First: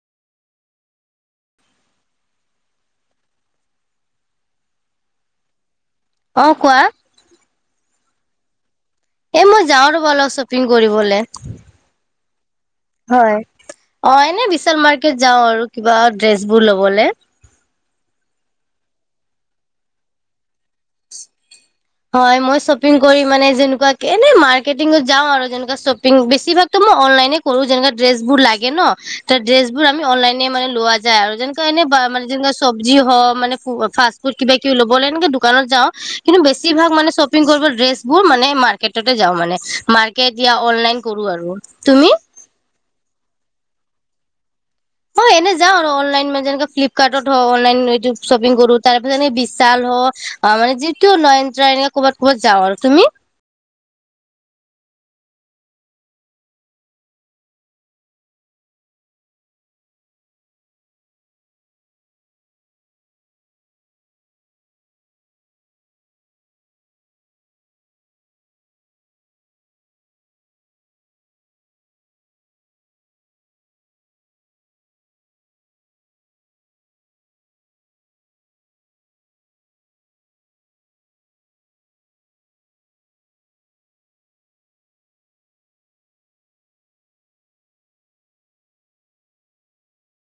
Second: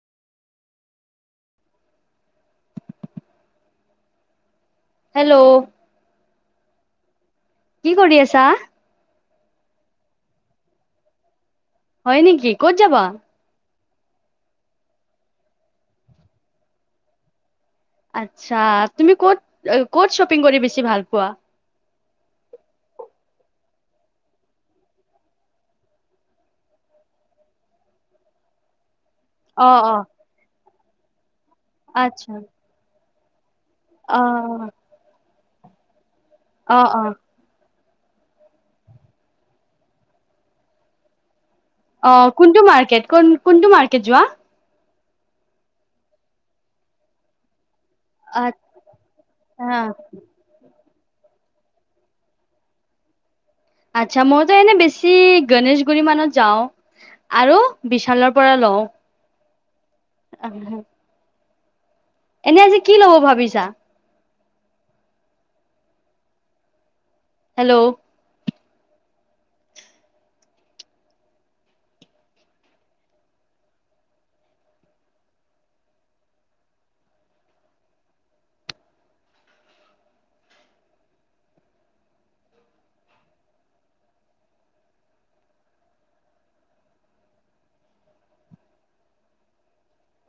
Hello. অ কোৱা। কি কৰি আছা? এ মই যাওঁ ৰবা অলপ শ্বপিং কৰিবলৈ হয় নেকি? ক'ত যাবা? অ এনে বিশাল মাৰ্কেট যাও আৰু কিবা ড্ৰেচ বোৰ লবলে। আচ্ছা তুমি ক'ত ক'ত শ্বপিং কৰি বেছি ভাল পোৱা। হয় মই শ্বপিং কৰি মানে যেনেকুৱা এনে মাৰ্কটিঙত যাও আৰু যেনেকুৱা শ্বপিং বেছিভাগতো মই অনলাইনে কৰো যেনেকুৱা ড্ৰেছবোৰ লাগে ন। এ অ ড্ৰেছবোৰ অ আমি অনলাইনে মানে লোৱা যায় আৰু যেন সে কাৰণে বা মানে আচ্ছা যেনেকুৱা চবজি হওক। মানে অ ফাষ্টফুড কিবা কিবি ল'বলে দোকানত যাওঁ কিন্তু অ বেছিভাগ অ মানে শ্বপিং কৰিব ড্ৰেছ বোৰ মানে মাৰ্কেটতে যাও মানে মাৰ্কেট য়া অনলাইন কৰো আৰু। তুমি অ কোনটো মাৰ্কেট? কোনটো মাৰ্কেট যোৱা? মই এনে যাওঁ আৰু অনলাইন মান যেনেকে ফ্লিপকাৰ্টত হও অনলাইন শ্বপিং কৰো তাৰপত যেনে আচ্ছা বিশাল হওক মানে য ক মিন্ট্ৰা এনেকা ক'ৰবাত ক'ৰবাত যাওঁ আৰু তুমি? আচ্ছা মইতো এনে বেছি গণেশগুৰি মানত যাওঁ আৰু বিশালৰ পৰা লও। এনে আজি কি লব ভাবিছা? হেল্ল'।